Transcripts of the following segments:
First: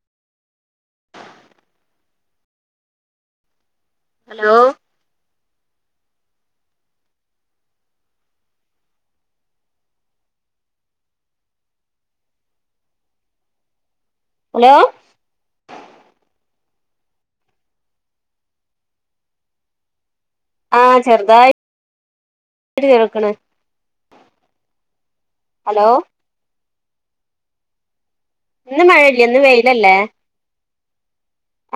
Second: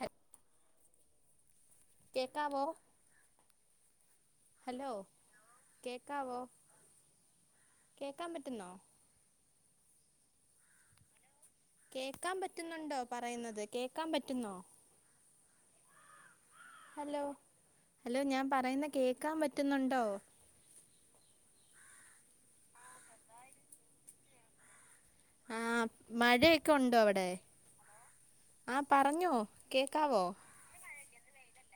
ഹ് കേക്കാവോ ഹലോ കേക്കാവോ കേക്കാൻ പറ്റുന്നോ കേക്കാൻ പറ്റുന്നുണ്ടോ പറയുന്നത് കേക്കാൻ പറ്റുന്നോ ഹലോ ഹലോ ഹലോ ഞാൻ പറയുന്ന കേക്കാൻ പറ്റുന്നുണ്ടോ. ആഹ് ചെറുതായിട്ട് കേൾക്ണ്. അലോ ഒക്കണ്ടോ അവിടെ. ആ ഇന്ന് മഴയില്ല പറഞ്ഞോ ഇന്ന് വെയിലല്ലേ. കേക്കാവോ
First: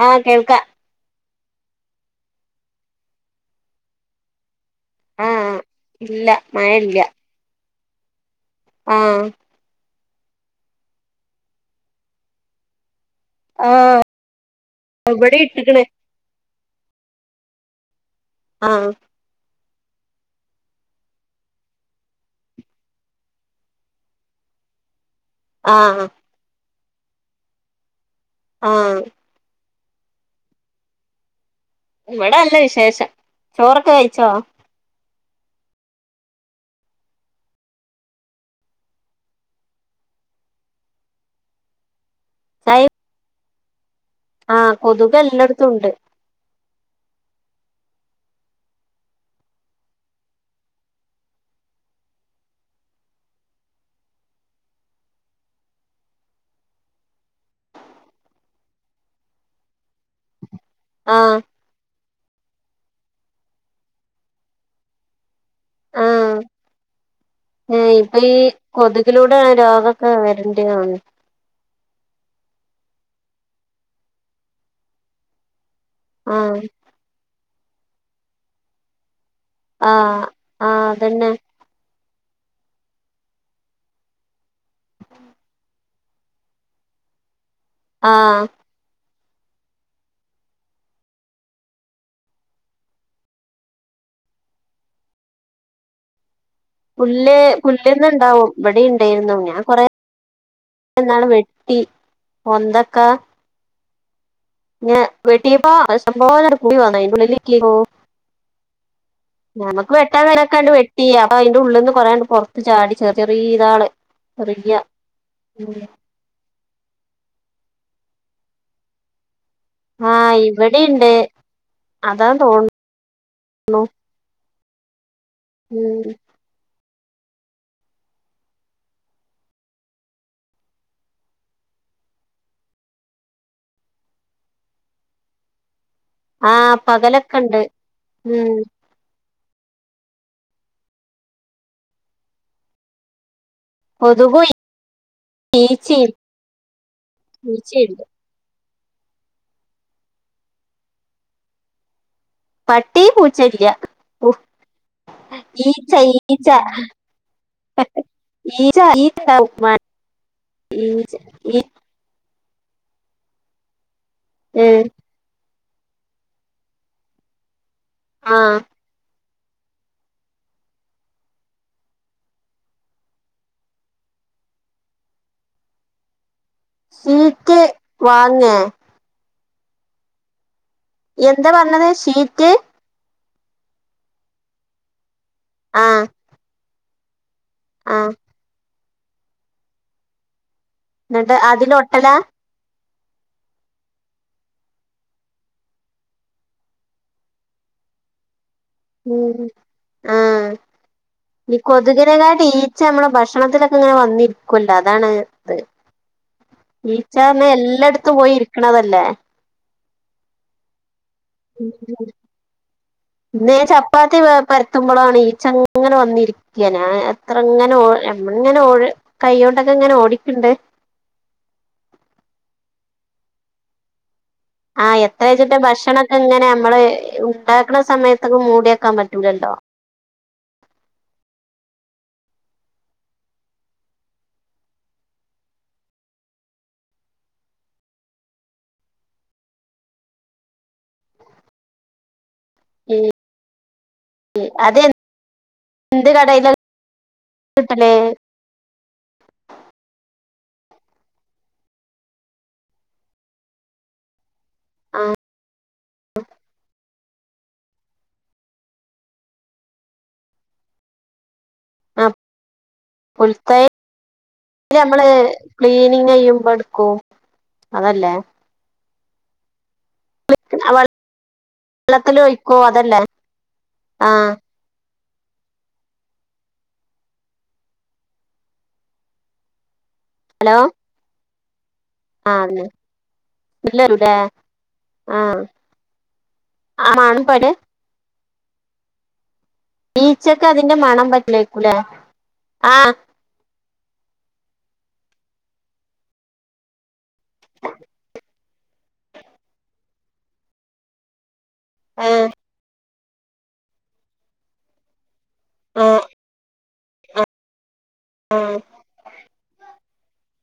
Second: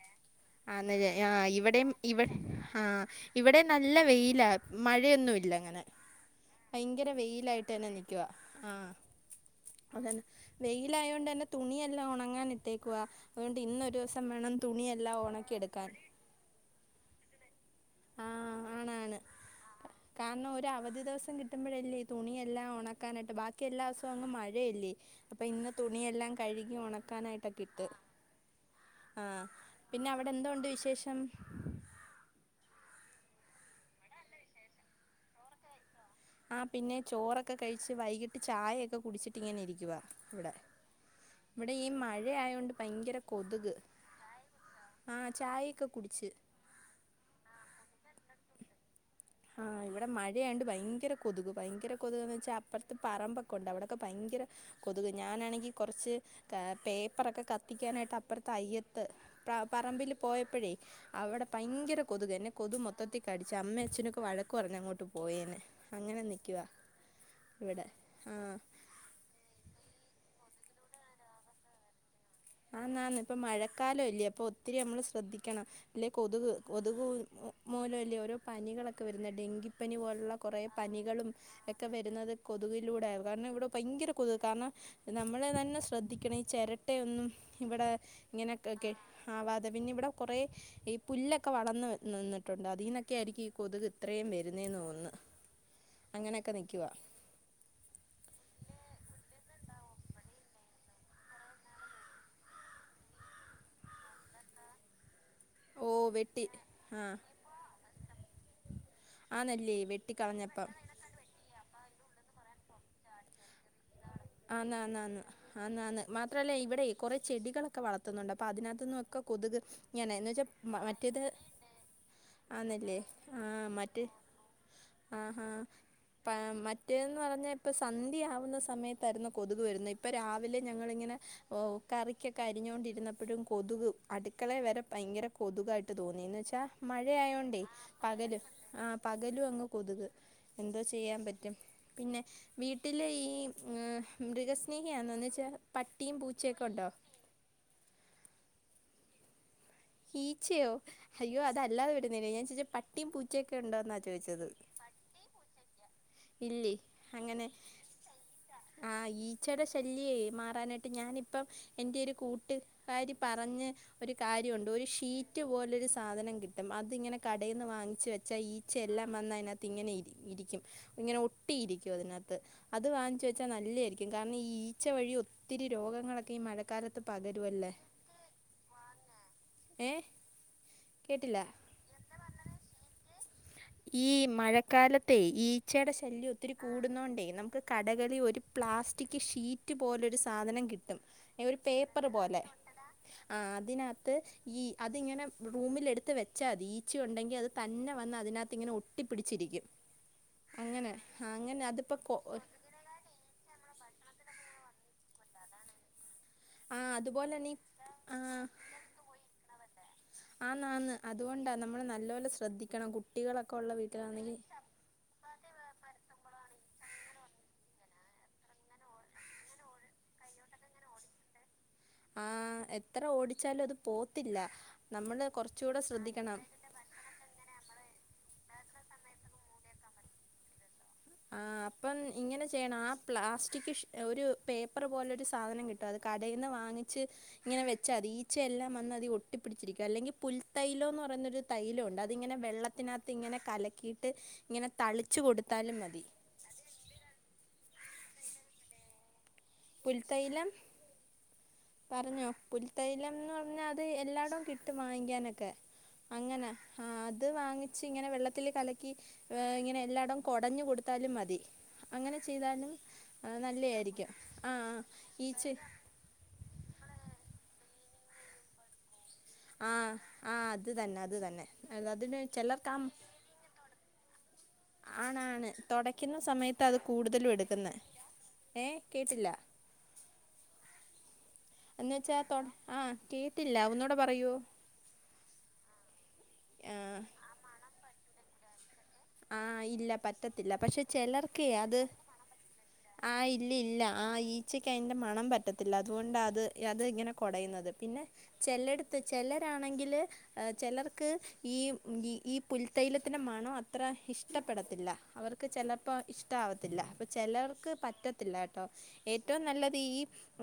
ആഹ് കേൾക്ക. ആന്ന് ആ ഇവിടേം ഇവ ആ ഇവിടെ നല്ല വെയിലാ ആഹ് മഴയൊന്നുമില്ലങ്ങനെ ഇല്ല മഴ ഇല്ല ഭയങ്കര വെയിലായിട്ടെന്നെ നിക്കുവാ. ആ ആഹ് അതന്നെ വെയിലായോണ്ടെന്നേ തുണിയെല്ലാം ഉണങ്ങാൻ ഇട്ടേക്കുവാ. അതുകൊണ്ട് ഇന്നൊരു ആഹ് ദിവസം വേണം തുണിയെല്ലാം ഇവിടെ ഉണക്കിയെടു ഇട്ട്ക്ക്ണ് ക്കാൻ. ആഹ് കാരണം ഒരു അവധി ദിവസം കിട്ടുമ്പഴല്ലേ തുണിയെല്ലാം ഉണക്കാനായിട്ട്, ബാക്കി എല്ലാ ദിവസവും അങ്ങ് മഴയല്ലേ. അപ്പൊ ഇന്ന് ആഹ് തുണിയെല്ലാം കഴുകി ഉണക്കാനായിട്ടൊകിട്ട്. ആഹ് പിന്നെ അവിടെ എന്തോ ഉണ്ട് വിശേഷം. ഇവിടെല്ല വിശേഷം, ചോറൊക്കെ കഴിച്ചോ? ആ പിന്നെ ചോറൊക്കെ കഴിച്ച്, വൈകിട്ട് ചായയൊക്കെ കുടിച്ചിട്ട് ഇങ്ങനെ ഇരിക്കുവാ ഇവിടെ. ഇവിടെ ഈ മഴയായോണ്ട് ചായ ഭയങ്കര കൊതുക്. ആഹ് കൊതുക് ആഹ് എല്ലാടത്തും ചായയൊക്കെ ഉണ്ട്. കുടിച്ച് ആഹ് ഇവിടെ മഴയാണ്ട് ഭയങ്കര കൊതുക്, ഭയങ്കര കൊതുകന്ന് വെച്ചാൽ അപ്പറത്ത് പറമ്പൊക്കെ ഉണ്ട് അവിടൊക്കെ ഭയങ്കര കൊ കൊതുക്. ഞാനാണെങ്കി കൊറച്ച് ക പേപ്പറൊക്കെ കത്തിക്കാനായിട്ട് അപ്പറത്ത് അയ്യത്ത് പ്ര പറ മ്പിൽ പോയപ്പോഴേ ആഹ് അവിടെ ഭയങ്കര കൊതുക്. എന്നെ കൊതു മൊത്തത്തിൽ കടിച്ച്. അമ്മഅച്ഛനൊക്കെ വഴക്ക് പറഞ്ഞ് അങ്ങോട്ട് പോയേന്. അങ്ങനെ നിക്കുവാ. ഏ ഇവിടെ ഇപ്പൊ ഈ ആഹ് കൊതുകിലൂടെ രോഗൊക്കെ വരുന്ന [inaudible] ആന്ന് ആന്ന് ഇപ്പ മഴക്കാലല്ലേ അപ്പൊ ഒത്തിരി നമ്മള് ശ്രദ്ധിക്കണം. അല്ലെ കൊതുക് ആഹ് കൊതുക് മൂലം അല്ലേ ഓരോ പനികളൊക്കെ വരു ന്നെ ഡെങ്കിപ്പനി ആഹ് പോലുള്ള കുറേ ആഹ് പനികളും അതന്നെ ഒക്കെ വ ന്നത് കൊതുകിലൂടെ കാരണം, ഇവിടെ ഭയങ്കര കൊതുക് കാരണം നമ്മള് തന്നെ സ്‌ ശ്രദ്ധിക്കണെ ഈ ചിരട്ട ഒന്നും ഇവിടെ ആഹ് ഇങ്ങനെ കെ ആവാതെ പിന്നെവിടെ കുറെ ഈ പുല്ലൊക്കെ വളർന്ന് നിന്ന് നിന്നിട്ടുണ്ട് അതിനൊക്കെ ആയിരിക്കും ഈ കൊതുക് ഇത്ര വരുന്നേന്നു തോന്നണ്. അങ്ങനെ പുല്ല് പുല്ലന്ന്ണ്ടാവും ഇവിടെ ണ്ടായിരുന്നു ഞാൻ കൊറെ ഞാൻ ഇന്നാള് വെട്ടി പൊന്തൊക്കാ ഞ വെട്ടിയപ്പൊ ഓ അത് സംഭവ വെട്ടി കൂടി വന്നാ ആ അതിനുള്ളിൽക്ക് ആന്നല്ലേ നമക്ക് വെട്ടാൻ കഴിണൊക്കെ ആണ്ട് വെട്ടിക്കളഞ്ഞപ്പം വെട്ടി അപ്പൊ അയ്ന്റ ഉള്ള് ന് പറയണ്ട് പൊർത്ത് ചാടി ചെറി ചെറിയൊതാള് ആന്നാന്നാന്ന് ആന്നാന്ന് മാത്രല്ലേ ഇവിടെ കുറേ ചെടികളൊക്കെ വളർത്തുന്നുണ്ട് അപ്പോ അതിനകത്ത്ന് ഒക്കെ കൊ കൊതുക് ഞനെ എന്ന് ആഹ് വെച്ചാ മ ഇവിടെണ്ട് മറ്റേത് അതാ തോന്നുന്നു ആന്നല്ലേ ആ മറ്റേ ആ ആ ഉം പ മറ്റേന്ന് പറഞ്ഞാ ഇപ്പൊ സന്ധ്യ ആവുന്ന സമയത്ത് ത്തരുന്നു കൊതുക് വരുന്നെ ഇപ്പൊ രാവിലെ ഞങ്ങളിങ്ങനെ കറിക്കൊക്കെ അരിഞ്ഞൊണ്ടിരുന്നപ്പഴും കൊതുക് അടുക്കളെ വരെ ഭയങ്കര കൊതുകായിട്ട് തോന്നിന്ന് വെച്ചാ ആഹ് പകലൊക്കെ ഉണ്ട് മഴയായോണ്ടേ പകല് ഉം ആ പകൽ ലും അങ്ങ് കൊതുക് എന്തോ ചെയ്യാൻ പറ്റും പിന്നെ വീട്ടില് ഈ ആ കൊതുകും മൃഗസ്നേഹിയാന്നൊ ന്ന് വെച്ചാ ഈച്ചയും പട്ടിയും പൂച്ചക്കെ ണ്ടോ [unintelligible] ഈച്ചയോ അയ്യോ അത് അല്ലാതെ വിടെ [unintelligible] ഞാൻ ചോയ്ച്ചെ പട്ടി പട്ടിയും പൂച്ചയൊക്കെ പൂച്ചയില്ല ഉണ്ടോന്നാ ചോയ്ച്ചത് ഈച്ച ഈച്ച ഈച്ച ആ ഈച്ച ഈച്ചയുടെ ഉണ്ടാവും. ശല്യേ മാറാനായിട്ട് ഞാനിപ്പം ഈച്ച എന്റെറരു കൂ ട്ടുകാരി പറഞ് ഒരു കാ ഒരു ഷീറ്റ് പോലെ ഒരു സാധനം കിട്ടും അത്ങ്ങനെ കടയ്ന്ന് വാങ്ങിച്ച് വെച്ചാ ആഹ് ഈച്ച എല്ലാം വന്ന് അ ഇങ്ങനെ ഇരിക്കും ഇങ്ങനെ ഒട്ടി ഇരിക്കും അതിനാത്ത് അത് വാങ്ങിച്ചു വെച്ചാ നല്ലായിരിക്കും കാരണം ഈ ഈ ഈച്ച വഴി ഒത്തിരി രോഗങ്ങളൊക്കെ ഈ മഴക് ഷീറ്റ് വാങേ ഏ എന്താ പറഞ്ഞത് ഷീറ്റ് ഈ മഴക്കാലത്തെ ആ ഈച്ചയുടെ ശല്യം ഒത്തിരി കൂടുന്നോണ്ടേ നമ ആ കടകളി ഒരു പ്ലാസ്റ്റിക് ഷീറ്റ് പോലൊ ഒരു സാധനം കിട് ന്നിട്ട് അതിലൊട്ടല ആ അതിനകത്ത് ഈ അതിങ്ങനെ റൂമിൽ എടുത്ത് വെച്ചാ തി ഈച്ച ഉണ്ടെങ്കി അത് തന്നെ വന്ന് അതിനകത്ത് ഇങ്ങനെ ഉം ഒട്ടിപ്പിടിച്ചിരിക്കും ആ അങ്ങനെ ആ, ഈ അങ്ങനെ അതിപ്പോ കൊ കൊതുകിനേക്കാട്ട് ഈച്ച നമ്മള ഭക്ഷണത്തിലൊക്കെ ഇങ്ങനെ വന്നിരിക്കൂല്ലോ അതാണ് ആ അതുപോലെ ഈച്ചാർഞ്ഞെ തന്നെ ഈ എല്ലാടത്തും പോയി ഇരിക്കണതല്ലേ ആ നന്ന് അതുകൊണ്ടാ നമ്മള് നല്ലപോലെ ശ്രദ്ധിക്കണം കുട് ഇന്നേ ചപ്പാത്തി പരത്തുമ്പോളാണ് ഈച്ച ങ്ങനെ വന്നിരിക്ക ഞാ എത്ര ഇങ്ങനെങ്ങനെ ഓ കൈയ്യോ ണ്ടൊക്കെ ഇങ്ങനെ ഓടിക്ക്‌ണ്ട് ആ എത്ര ഓടിച്ചാലും അത് പോ ആ എത്രയാച്ചിട്ട ഭക്ഷണക്കെ ശ്രദ്ധിക്കണം ഇങ്ങനെ നമ്മള് ഉണ്ടാക്കണ സമയത്ത് ക്കെ മൂടിക്കാൻ പറ്റൂലല്ലോ ആഹ് അപ്പം ഇങ്ങനെ ചെയ്യണം ആ പ്ലാസ്റ്റിക് ഷീ ഒരു പേപ്പർ പോലെ ഒരു സാധനം കിട്ടും അത് കടയിന്ന് വാങ്ങി ച്ച് ങ്ങനെ വെച്ച തി ഈച്ചയെല്ലാം വന്ന് അതിൽ ഒട്ടിപ്പടിച്ചിരിക്കും അല്ലെങ്കിൽ പുൽ തൈലോന്ന് പറയുന്ന ഒരു തൈലൊ ണ്ട് അത് ഇങ്ങനെ വെള്ളത്തിനാ ഈ ത്ത് ഇങ്ങനെ കലക്കിയിട്ട് ഇങ്ങനെ തളിച്ചു കൊടുത്താലും മതി എത് കടെയ്ല കിട്ടല് പുൽതൈലം പറഞ്ഞോ പുൽത്തൈലംന്ന് പറഞ്ഞാൽ അത് എല്ലാടും കി ട്ടും ആ വാങ്ങിക്കാനൊക്കെ അങ്ങനെ ഹാ അ ത് വാങ്ങിച്ച് ഇങ്ങനെ വെള്ളത്തില് കലക്കി ഇങ്ങെനെ എല്ലായിടം കൊടഞ്ഞു കൊടുത്താലും മതി ആ അങ്ങനെ ചെയ്താലും പുൽത്തൈ നല്ലെയിരിക്കും ആ ആ ഈച്ച മട്ക്കൊ അതല്ലേ ആ ആ അത് തന്നെ അത് തന്നെ അതിന് ചിലർക്ക ആ ആ ആണ് ആണ് തൊടക്കിന്ന സമയത്ത് അത് കൂടുതലും എടുക്കുന്നെ ഏ കേട്ടില്ല ഹലോ എന്ന് വെച്ചാ ആഹ് തൊട് അതന്നെ ആ കേട്ടില്ല സ്മെല്ല് ഒന്നൂടെ വരൂലേ പറയൂ ആഹ് ആ [unintelligible] ആ ഇല്ല ഈച്ചക്ക് പറ്റത്തില്ല അതിന്റെ പക്ഷെ മണം ചിലർക്കെ പറ്റില്ലേക്കൂലേ അത് ആഹ് ആ ഇല്ല ഇല്ല ആ ഈച്ചയ്ക്ക് അയിന്റെ മണം പറ്റത്തില്ല അതുകൊണ്ട് അത് അത് ഇങ്ങനെ കൊടയിന്നത് പിന്നെ ചെലടത്ത് ചെലരാണെങ്കില് എ ചെലർക്ക് ഈ ആഹ് ഈ പുൽ തൈലത്തിന്റെ മണം അത്ര ഇഷ്ടപ്പെടത്തില്ല അവർ ക്ക്‌ ചെലപ്പോ ആഹ് ഇഷ്ട ആവത്തില്ല അപ്പൊ ചിലർക്ക് പറ്റത്തില്ല ആഹ് കേട്ടോ ഏറ്റവും നല്ലത് ഈ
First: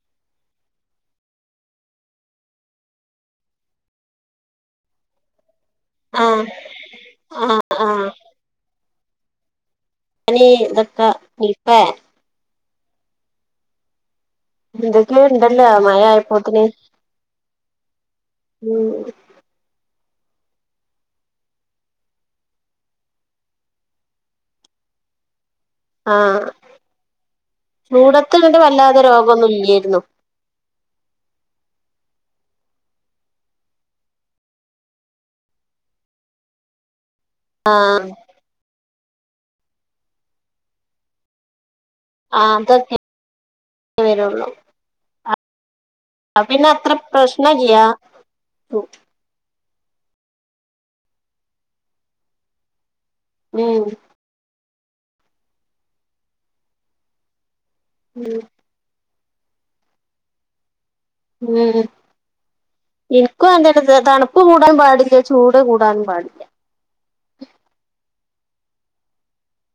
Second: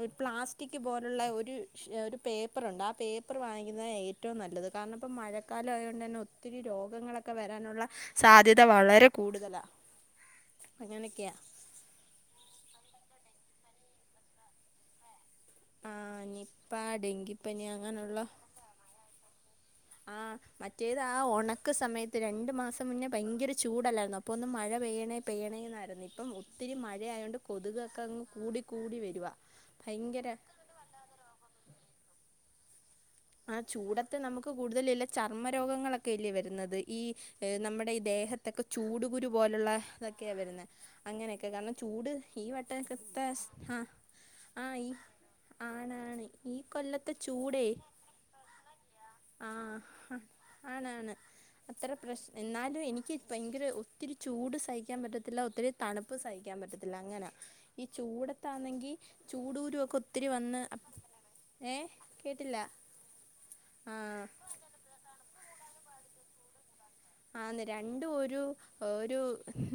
ഒരു പ്ലാസ്റ്റിക് പോലുള്ള ഒരു ശ് ഒരു പേപ്പറുണ്ട് ആ പേപ്പർ വാങ്ങിക്കുന്നതാ ഏറ്റവും നല്ല ഇള്ളത് കാരണം ഇപ്പോ മഴക്കാലം ആയൊണ്ട് ന്നെ ആഹ് ഒത്തിരി രോഗങ്ങളൊക്കെ ആഹ് വരാനുള്ള ആഹ് സാധ്യത വളരെ കൂടുതല അയിന് ഈ നിക്ക നിപ്പേ എന്തൊക്കെയ ഉണ്ടല്ലോ മ ആ നിപ്പ ഡെങ്കിപ്പനി അങ്ങനെള്ള ഉം ആ മറ്റേത് ആ ഉണക്ക് സമയത്ത് രണ്ട് മാസം മുന്നേ ഭയങ്കര ചൂടല്ലായിരുന്നു അപ്പൊ ഒന്ന് മഴ പെയ്യണെ പെയ്യണെന്ന് ന്നാര്ന്നു ഇപ്പം ആഹ് ഒത്തിരി മഴയായോണ്ട് കൊത്ക്ക്കെ അങ്ങ് ചൂടത്ത് ഇങ്ങട്ട് കൂടി കൂടി വല്ലാതെ വരുവാ രോഗൊന്നും ഇല്ലേരുന്നു ഭയങ്കര ആ ചൂടത്ത് നമുക്ക് കൂടുതല ഇല്ല ചർമ്മ രോഗങ്ങളൊക്കെ ഇല്ലേ വരുന്നത് ഈ നമ്മുടെ ഈ ആഹ് ദേഹത്തൊക്കെ ചൂട്കുരു പോലുള്ള ഇതൊക്കെയാ വരുന്നത് അങ്ങനെയൊക്കെ കാരണം ചൂട് ഈ ആഹ് വട്ട അതൊക്കെ കത്തെ ആ ആ ഈ ആണ് അ പിന്നെ അത്ര പ്രശ്നല്ല പു ആ ഹ ആണ് ആണ് അത്ര പ്രശ് എന്നാലു എനി എനിക്ക് ഭയങ്കര ഉം ഒത്തിരി ചൂട് സഹിക്കാൻ പറ്റത്തില്ല ഒത്തിരി തണുപ്പ് സഹിക്കാൻ പറ്റത്തില്ല അങ്ങനാ ഈ ഉം ചൂടത്താണെങ്കി ചൂടൂരു ഒക്കെ ഒത്തിരി വന്ന് ഏ ഉം കേട്ടില്ല എനിക്കും അങ്ങൻതന്നെ ആഹ് തണുപ്പ് കൂടാൻ പാടില്ല ചൂട് കൂടാനും പാടില്ല ആന്ന് രണ്ടും ഒരു ഒരു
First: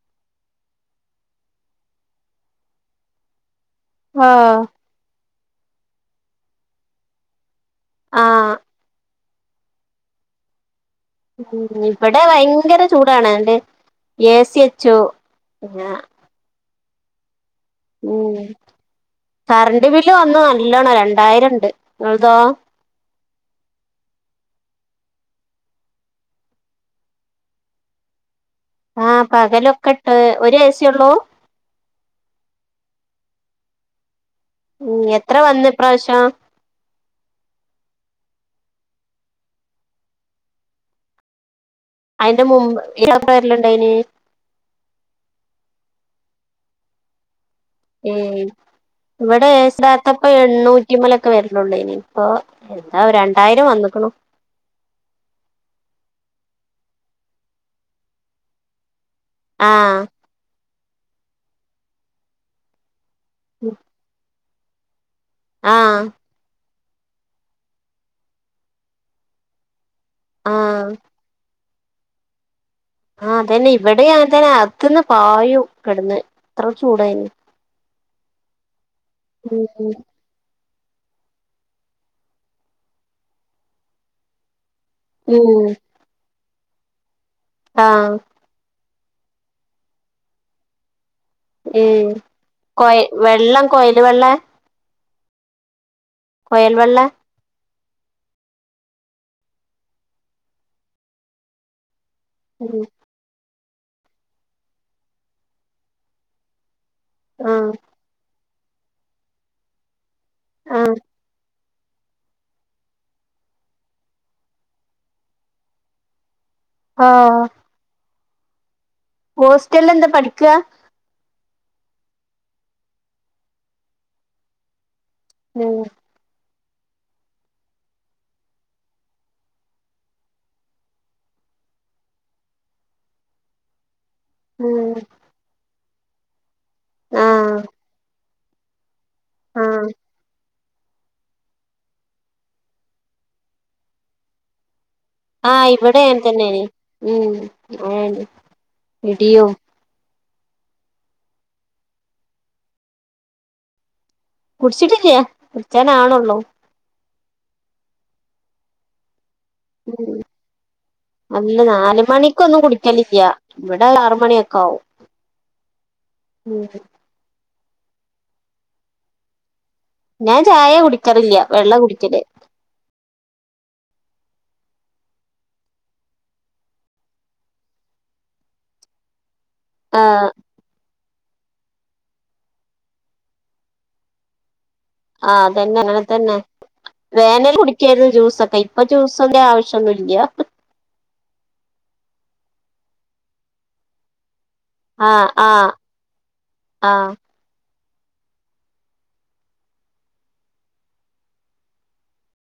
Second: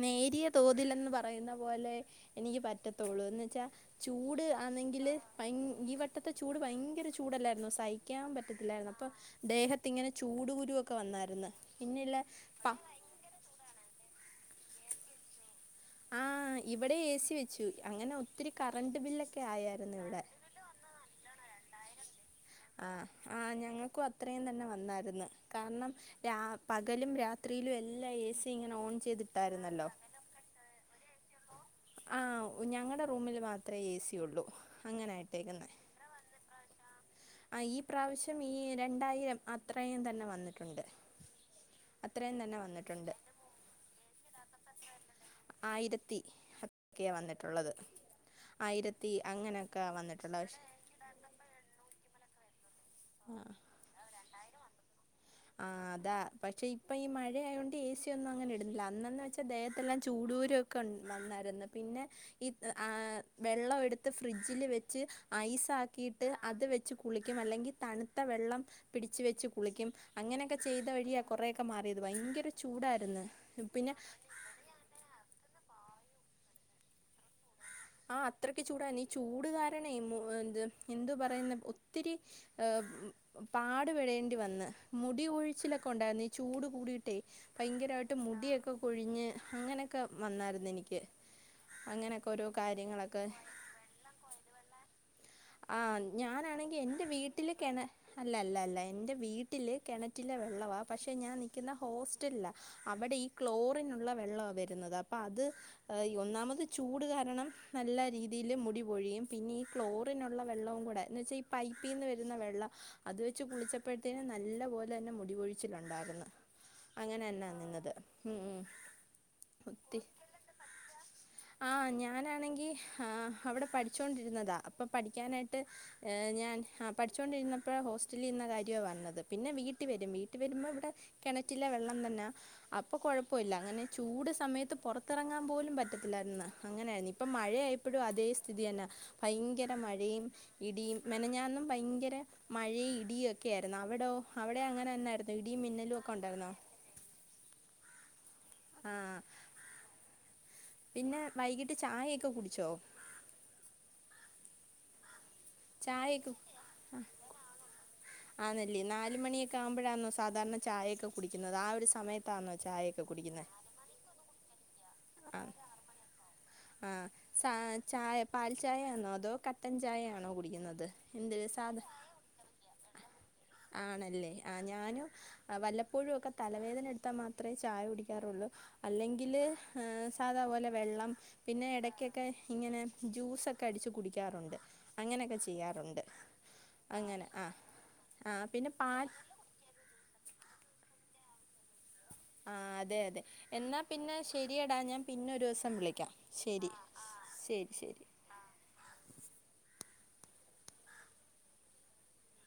നേരിയ തോതിലെന്ന് പറയുന്ന പോലെ എനിക്ക് പറ്റത്തുള്ളൂ എന്ന് വെച്ചാ ചൂട് ആഹ് ആന്നെങ്കില് ഭയ ഈ വട്ടത്തെ ചൂട് ഭയങ്കര ചൂടല്ലായിരുന്നു സഹിക്കാൻ ആഹ് പറ്റത്തില്ലായിരുന്നു അപ്പൊ ദേഹത്തി ഇങ്ങനെ ചൂട് കുരുക്കെ വന്നായിരുന്നു ഉം പിന്നെല്ല ഇവിടെ പ ഭയങ്കര ചൂടാണ് നിട്ട് ഏസിച്ചു പിന്നാ ആഹ് ഇവിടെ എ സി വെ ഉ കറന്റ് ആയായിരുന്നു ബില്ല് ഇവിടെ വന്നുന്നല്ലോണം രണ്ടായിരം ഇണ്ട് ആ ആ ഞങ്ങക്കും അത്രയിം തന്നെ വന്നായിര്ന്ന് കാരണം രാ പകലും രാത്രിയിലും എല്ലാ എ സി ഇങ്ങനെ ഓൺ ആ ചെയ്തിട്ടായിരുന്നല്ലോ പകലൊക്കെ ഇട്ട് ഒര് ഏസി ഒള്ളൂ ആ ഉ ഞങ്ങടെ റൂമില് മാത്രെ എ സിയൊള്ളു ഉം എത്ര വന്ന് ഇപ്രാവശ്യം ആ ഈ പ്രാവശ്യം ഈ രണ്ടായിരം അത്രയും തന്നെ വന്നിട്ടുണ്ട് അത്രയും അയിന്റെ തന്നെ മുമ്പ് വന്നിട്ടുണ്ട് [unintelligible] വെര് ലിണ്ടായിനി [unintelligible] വന്നിട്ട് ഇവിടെ അങ്ങനെയൊക്കെ [unintelligible] വന്നിട്ടുള്ള പക്ഷെ എണ്ണൂറ്റിമ്മലൊക്കെ വരള്ളേനി ഇപ്പൊ എന്താ രണ്ടായിരം വന്നേക്കുണു ആഹ് അതാ പക്ഷെ ഇപ്പൊ ഈ മഴയൊണ്ട് ഏ സിയ ഒന്നും അങ്ങനെ ഇടുന്നില്ല അന്നന്ന് വെ വെച്ചാൽ ദേഹത്തെല്ലാം ആഹ് ചൂടൂരുക്കെ വന്നാരുന്നു പിന്നെ ആ വെള്ളം എടുത്ത് ഫ്രിഡ്ജില് വെച്ച് ആഹ് ഐസാക്കിയിട്ട് അത് വെ കുളിക്കും അല്ലെങ്കിൽ തണുത്ത വെള്ളം പിടിച്ച് വെച്ച് കുളിക്കും അങ്ങനെയൊക്കെ ആഹ് ചെയ്ത വഴിയ കുറെ ക്കെ മാറിയത് ഭയങ്കര ചൂടായിരുന്നു ആ അതന്നെ പിന്നെ ഇവിടെ അങ്ങൻത്തന്നെ അകത്ത്ന്ന് പായും കെടന്ന് എത്ര ചൂടായി ന് ആ അത്രക്ക് ചൂടാ ഈ ചൂടുകാരാണേ മ് ദ് എന്തു പറയുന്ന് ഒത്തിരി ഏ പാടുപെടേണ്ടി വന്ന് മുടി ഉം ഒഴിച്ചിലൊക്കെ ഉണ്ടായിരുന്ന് ഈ ചൂട് കൂടിട്ടേ ആ ഭയങ്കരമായിട്ട് മുടിയൊക്കെ കൊഴിഞ്ഞ് അങ്ങനെയൊക്കെ വന്നായിരുന്ന് എനിക്ക് അങ്ങനെയൊക്കെ ഓരോ കോയി കാര്യങ്ങളൊക്കെ വെള്ളം കോയല് വെള്ള ആ കൊയൽ വെള്ളെ അല്ല അല്ല അല്ല എൻ്റെ വീട്ടില് കിണറ്റിലെ വെള്ളവാ പക്ഷെ ഞാൻ നിക്കുന്ന ഹോസ് റ്റൽലാ. ഉം അവിടെ ഈ ക്ലോറിനുള്ള വെള്ളവാ വരുന്നത് അപ്പൊ അത് ഇ ഒന്നാമത് ചൂട് കാരണം ആ നല്ല രീതിയിൽ മുടിപൊഴിയും പിന്നെ ഈ ക്ലോറിനുള്ള ആ വെള്ളവും കൂടെ എന്ന് വെച്ചാ പൈപ്പിന്ന് വരുന്ന വെള്ളം അത് വെച്ച് കുളിച്ചപ്പഴ്ത്തേനും നല്ല പോലെ തന്നെ മുടിപൊഴിച്ചിലുണ്ടായിരുന്നു ആ അങ്ങനെന്നാ നിന്നത് ഉം ഉ ഹോസ്റ്റൽലെന്താ പഠിക്കാ ആ ഞാനാണെങ്കി ആ അവിടെ പഠിച്ചോണ്ടിരുന്നതാ അപ്പം പഠിക്കാനായിട്ട് ഉം ഞാൻ ആ പഠിച്ചൊണ്ടിരുന്നപ്പോ ഹോസ്റ്റലിന്ന കാര്യവാ വന്നത് വീട്ടിൽ വരും വീട്ടിൽ വരുമ്പോൾ ഇവിടെ കിണറ്റിലെ വെള്ളം തന്നാ. അപ്പൊ കുഴപ്പ ഇല്ല അങ്ങനെ ചൂട് സമയത്ത് ഉം പുറത്തിറങ്ങാൻ പോലും പറ്റത്തില്ലായിരുന്നുന്നാ അങ്ങനെയായിരുന്നു ഇപ്പ ആ മഴയായപ്പോഴും അതേ സ് ഥിതി തന്ന പ ആ ല്ല മഴയും ഇടിയും മെനഞ്ഞാന്നും ഭയങ്കര മഴയും ഇടിയൊക്കെ ആയിരുന്നു അവിടോ അവിടെ അങ്ങനെ തന്നായിരുന്നു ആ ഇടിയും മിന്നലും ഇവിടെ ഒക്കെ അങൻ ഉണ്ടായിരുന്നോ തന്നേനി ഉം മഴണ്ട് ആഹ് ഇടിയും പിന്നെ വൈകിട്ട് ചായയൊക്കെ കുടിച്ചോ കുടിച്ചിട്ടില്ല്യാ ചായയൊക്കെ കുടിച്ചാനാണൊള്ളൂ ആന്നല്ലേ നാല് മണിയൊ ക്ക ആവുമ്പോഴാന്നോ ഉം സാധാരണ ചായയൊക്കെ കുടിക്കുന്നത് അല്ല ആ ഒരു നാല് സമയത്താണോ മണിക്കൊന്നും ചായയൊക്കെ കുടിക്കലില്ല കുടിക്കുന്നെ ഇവിടെ ആറ് മണിയൊക്കെ ആവും ആ [unintelligible] ച ചായ പാൽ ചായയാണോ അതോ ക ട്ടൻ ചായയാണോ ഞാൻ ചായ കുടിക്കുന്നത് കുടിക്കാറില്ല എൻദര് വെള്ള സാധ കുടിക്കല് ആണല്ലേ ആ ഞാനും വല്ലപ്പോഴും ഒക്കെ തലവേദന എടുത്താൽ മാത്രമേ ചായ കുടിക്കാറുള്ളൂ അല്ലെങ്കില് ഏ ആ സാധാപോലെ വെള്ളം പിന്നെ ഇടക്കൊക്കെ ഇങ്ങനെ ജ്യൂസൊക്കെ അടിച്ചു കുടിക്കാറുണ്ട് ആ അങ്ങനെയൊക്കെ അതന്നെ അങ്ങനെ ചെയ്യാറുണ്ട് തന്നെ അങ്ങനെ ആ വേനൽ കുടിക്കായിരുന്നു ആ ജ്യൂസൊക്കെ. പിന്നെ ഇപ്പൊ പാൽ ജ്യൂസ് ൻ്റെ ആവശ്യൊന്നുല്ല്യാ ആ അതെ അതെ എന്നാ പിന്നെ ശ രി എടാ ഞാൻ ആഹ് പിന്നെ ഒരു ദിവസം ആഹ് വിളിക്കാം ശരി ആഹ് ശരി ശരി